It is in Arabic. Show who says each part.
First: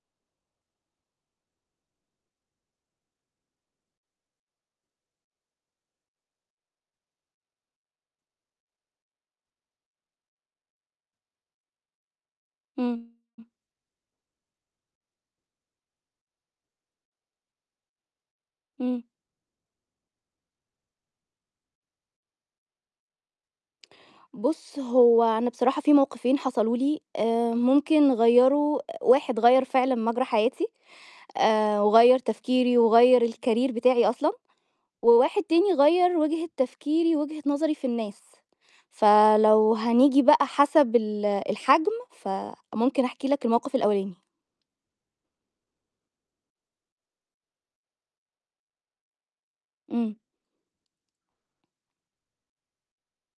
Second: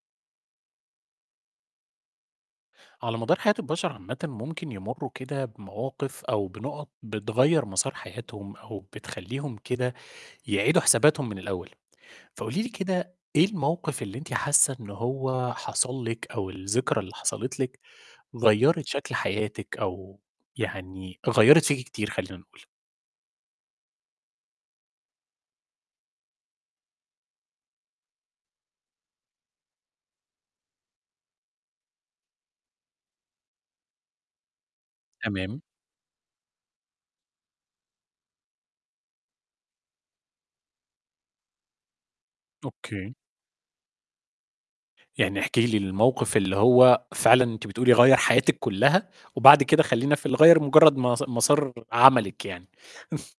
Speaker 1: على مدار حياة البشر عامةً ممكن يمروا كده بمواقف أو بنقط بتغيّر مسار حياتهم أو بتخليهم كده يعيدوا حساباتهم من الأول، فقولي لي
Speaker 2: امم.
Speaker 1: كده إيه الموقف اللي أنتِ حاسة إن هو حصل لِك أو الذكرى اللي حصلت لِك، غيّرت
Speaker 2: امم.
Speaker 1: شكل حياتِك أو يعني غيّرت فيكِ كتير خلينا نقول؟
Speaker 2: بُص هو أنا بصراحة في موقفين حصلوا لي آآ ممكن غيّروا واحد غيّر فعلًا مجرى حياتي، آآ وغيّر تفكيري وغيّر الcareer بتاعي أصلًا، وواحد
Speaker 1: تمام.
Speaker 2: تاني غيّر وجهة تفكيري ووجهة نظري في الناس، فلو هنيجي بقى حسب ال الحجم فممكن
Speaker 1: أوكي.
Speaker 2: أحكِي لك الموقف الأولاني.
Speaker 1: يعني احكِ لي الموقف اللي هو فعلًا أنتِ بتقولي غيّر حياتِك كلها، وبعد كده خلينا
Speaker 2: امم.
Speaker 1: في اللي غيّر مجرد مس مسار عملِك يعني.